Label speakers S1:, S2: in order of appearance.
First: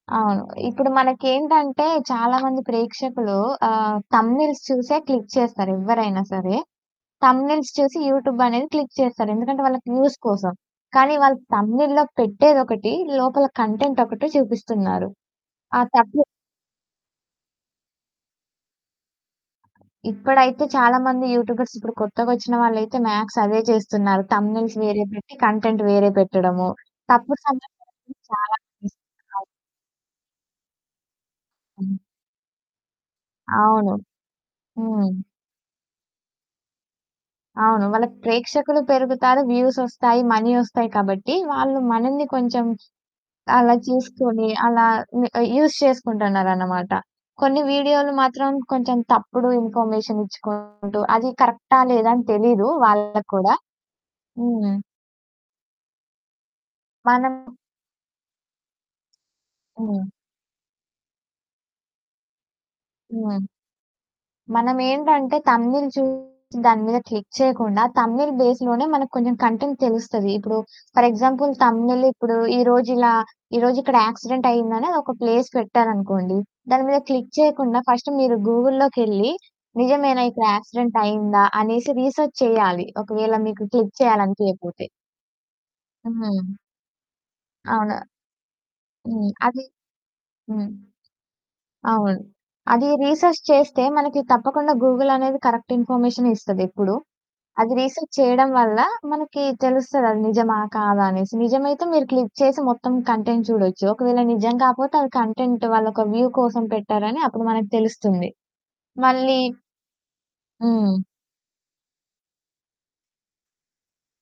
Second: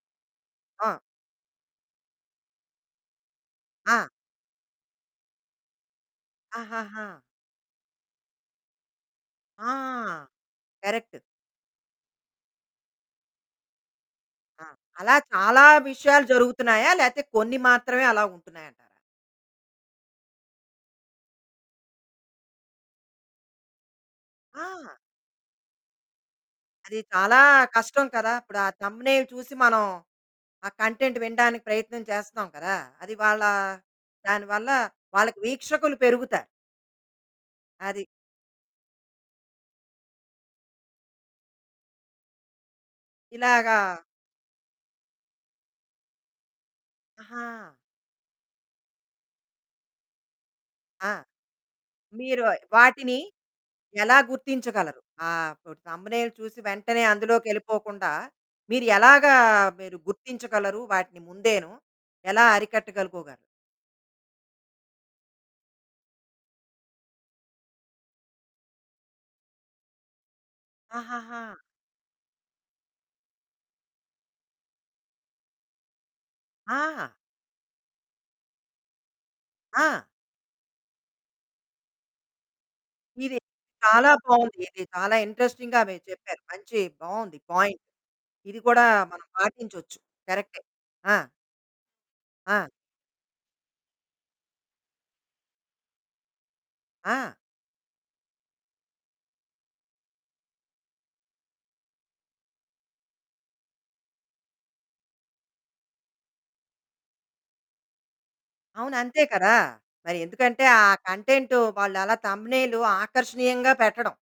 S1: అవును. ఇప్పుడు
S2: ఆ!
S1: మనకేంటంటే చాలా మంది ప్రేక్షకులు ఆహ్,
S2: ఆ!
S1: థంబ్‌నెయిల్స్ చూసే క్లిక్ చేస్తారు ఎవ్వరైనా సరే.
S2: ఆహహా!
S1: థంబ్‌నెయిల్స్ చూసి యూటూబ్ అనేది క్లిక్ చేస్తారు ఎందుకంటే
S2: ఆ!
S1: వాళ్ళకి వ్యూస్ కోసం. కానీ
S2: కరెక్టు.
S1: వాళ్ళు థంబ్‌నెయిల్‌లో పెట్టేదొకటి, లోపల కంటెంట్ ఒకటి
S2: ఆ!
S1: చూపిస్తున్నారు.
S2: అలా చాలా
S1: ఆ తప్పు
S2: విషయాలు జరుగుతున్నాయా? లేతే కొన్ని మాత్రమే అలా ఉంటున్నాయి అంటారా?
S1: ఇప్పుడైతే చాలా మంది యూటూబర్స్ ఇప్పుడు కొత్తగొచ్చిన వాళ్ళైతే మ్యాక్స్ అవే చేస్తున్నారు. థంబ్‌నెయిల్స్
S2: ఆ!
S1: వేరే పెట్టి కంటెంట్ వేరే పెట్టడము.
S2: అది
S1: తక్కువ
S2: చాలా కష్టం
S1: సమయంలోనే
S2: కదా!
S1: చాలా
S2: ఇప్పుడు ఆ
S1: వ్యూస్
S2: థంబ్‌నెయిల్
S1: వస్తున్నాయి.
S2: చూసి మనం, ఆ కంటెంట్ వినడానికి
S1: హ్మ్.
S2: ప్రయత్నం చేస్తాం కదా అది వాళ్ళ
S1: అవును.
S2: దానివల్ల
S1: హ్మ్.
S2: వాళ్ళకి వీక్షకులు పెరుగుతారు.
S1: అవును.
S2: అది.
S1: వాళ్ళకి ప్రేక్షకులు పెరుగుతారు, వ్యూసొస్తాయి, మనీ వస్తాయి కాబట్టి వాళ్ళు మనల్ని కొంచెం అలా
S2: ఇలాగా
S1: చూసుకొని అలా హ్మ్, యూజ్ చేసుకుంటున్నారనమాట. కొన్ని
S2: అహా!
S1: వీడియోలు మాత్రం కొంచెం తప్పుడు ఇన్ఫర్మేషన్ ఇచ్చుకుంటూ
S2: ఆ!
S1: అది కరెక్టా లేదా అని
S2: మీరు
S1: తెలీదు
S2: వాటిని
S1: వాళ్ళకు కూడా.
S2: ఎలా
S1: హ్మ్.
S2: గుర్తించగలరు ఆప్ థంబ్‌నెయిల్ చూసి వెంటనే
S1: మనం
S2: అందులోకెళ్ళిపోకుండా మీరు ఎలాగా మీరు
S1: హ్మ్.
S2: గుర్తించగలరు? వాటిని ముందేను ఎలా అరికట్టగలుకోగలరు?
S1: హ్మ్. మనమేంటంటే థంబ్‌నె‌యి‌ల్ చూసి దాని మీద క్లిక్ చేయకుండా థంబ్‌నె‌యి‌ల్ బేస్‌లోనే మనకు కొంచెం కంటెంట్ తెలుస్తది. ఇప్పుడు ఫర్
S2: ఆహహా!
S1: ఎగ్జాంపుల్ థంబ్‌నె‌యి‌ల్ ఇప్పుడు ఈరోజు ఇలా ఈరోజు ఇక్కడ యాక్సిడెంట్ అయ్యిందని ఒక ప్లేస్ పెట్టారనుకోండి, దాని మీద
S2: ఆ!
S1: క్లిక్ చేయకుండా ఫస్ట్ మీరు గూగుల్‌లోకెళ్లి
S2: ఆ!
S1: నిజమేనా ఇక్కడ యాక్సిడెంట్ అయిందా అనేసి రిసర్చ్ చేయాలి ఒకవేళ
S2: ఇది
S1: మీకు క్లిక్
S2: చాలా
S1: చేయాలి
S2: బావుంది. ఇది
S1: అనిపియకపోతే.
S2: చాలా ఇంట్రెస్టింగ్‌గా మీరు చెప్పారు.
S1: హ్మ్.
S2: మంచి బావుంది పాయింట్.
S1: అవును.
S2: ఇది గూడా మనం
S1: హ్మ్. అది
S2: పాటించొచ్చు. కరెక్టే
S1: హ్మ్.
S2: ఆ!
S1: అవును.
S2: ఆ!
S1: అది రిసర్చ్ చేస్తే మనకు తప్పకుండా గూగుల్ అనేది కరెక్ట్ ఇన్ఫర్మేషనే ఇస్తది ఎప్పుడు.
S2: ఆ!
S1: అది రిసర్చ్ చేయడం వల్ల మనకి తెలుస్తది అది నిజమా కాదా అనేసి నిజమైతే మీరు క్లిక్ చేసి మొత్తం కంటెంట్ చూడొచ్చు ఒకవేళ నిజం కాపోతే అది కంటెంట్ వాళ్లొక వ్యూ కోసం పెట్టారని అప్పుడు మనకు తెలుస్తుంది.
S2: అవును. అంతే
S1: మళ్ళీ
S2: కదా! మరి ఎందుకంటే ఆ
S1: హ్మ్.
S2: కంటెంట్ వాళ్ళు అలా థంబ్‌నెయిల్ ఆకర్షణీయంగా పెట్టడం.